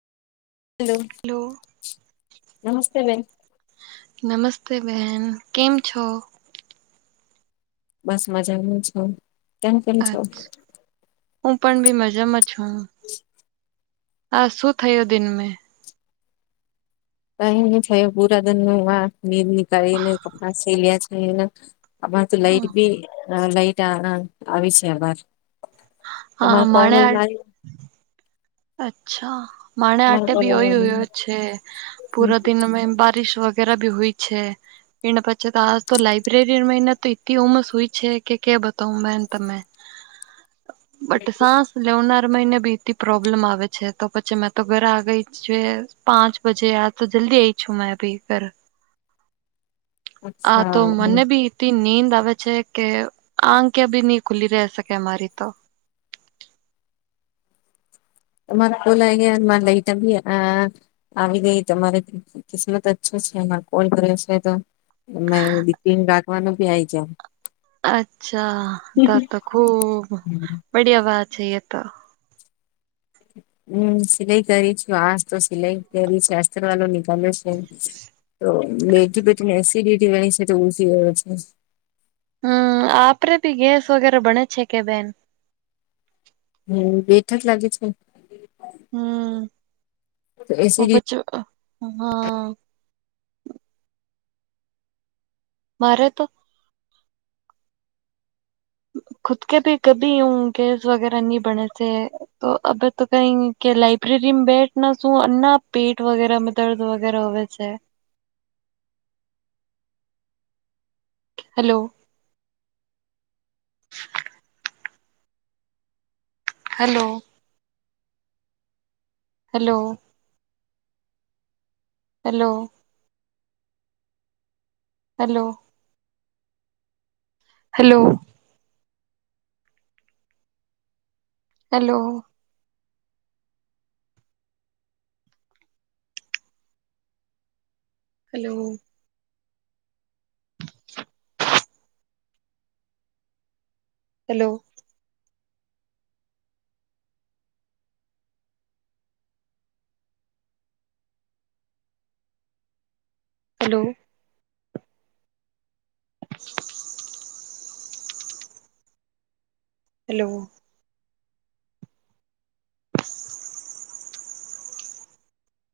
Hello નમસ્તે બેન. નમસ્તે બેન કેમ છો? બસ મજામાં છું. કેમ કેમ છો અછ હું પણ બી મજામાં છું. હા શું થયો દિન મે. કઈ થયું પુરાદિન વા નીર નીકાલીને કપડા સીલ્યા છેના. અમાર તો લાઈટ બી લાઈટ આવી છે આબાર હા તમાર કોર માણે મોલ નાય અચ્છા! માણે તમાર અટ્ટે કોલ ભી ઓ હી હોયો છે પૂરા દિનમે બારિશ વગેરા ભી હુઈ છે એ પછે તો આજ તો લાઈબ્રેરી મેઇના તો ઈત્તિ ઉમસ હુઈ છે કે કે બતાવું બેન તમે બટ સાસ લેવના હર મહિને બી પી પ્રો લમ આવે છે તો પછી મેં તો ઘરે આ ગઈ છે પાંચ બજે આજ તો જલ્દી આઈ છું મે ભી ઘર આ અચ્છા તો મને બી નીંદ આવે છે કે આંક્યા બી ની ખુલી રહે શકે મારી તો. [unintelligible] આવી ગઈ તમારે કિસ્મત અચ્છો છે એમાં કોલ કર્યો છે તો નય બિપીન રાગવાનું ભી આઇ જાય. અચ્છા તો તો ખુબ બડિયા વાત હે એ તો. હમ્મ સિલાઈ કરી છું. હાજ તો સિલાઈ કરી છે અસ્ત્રવાળો નીક ચલે છે તો બેગી પટને એસિડિટી વની છે તો ઉી ગયો છે. હમ આપપરેે ભી ગેસ વગેરે બણે છે કે બેન? હમ બેઠક લાગે છે ને. હમ એ સી ડી ટી જમવા હા મારે તો ખુદ કે ભી કદી હું ગેસ વગેરાની બને છે. તો અ તો કઈ કે લાઈબ્રેરીમાં બેઠ ના શું ના પેટ વગેરે. દર્દ વગેરે હોવે છે. Hello! Hello? Hello, hello. Hello, hello, hello, hello. Hello! Hello! Hello!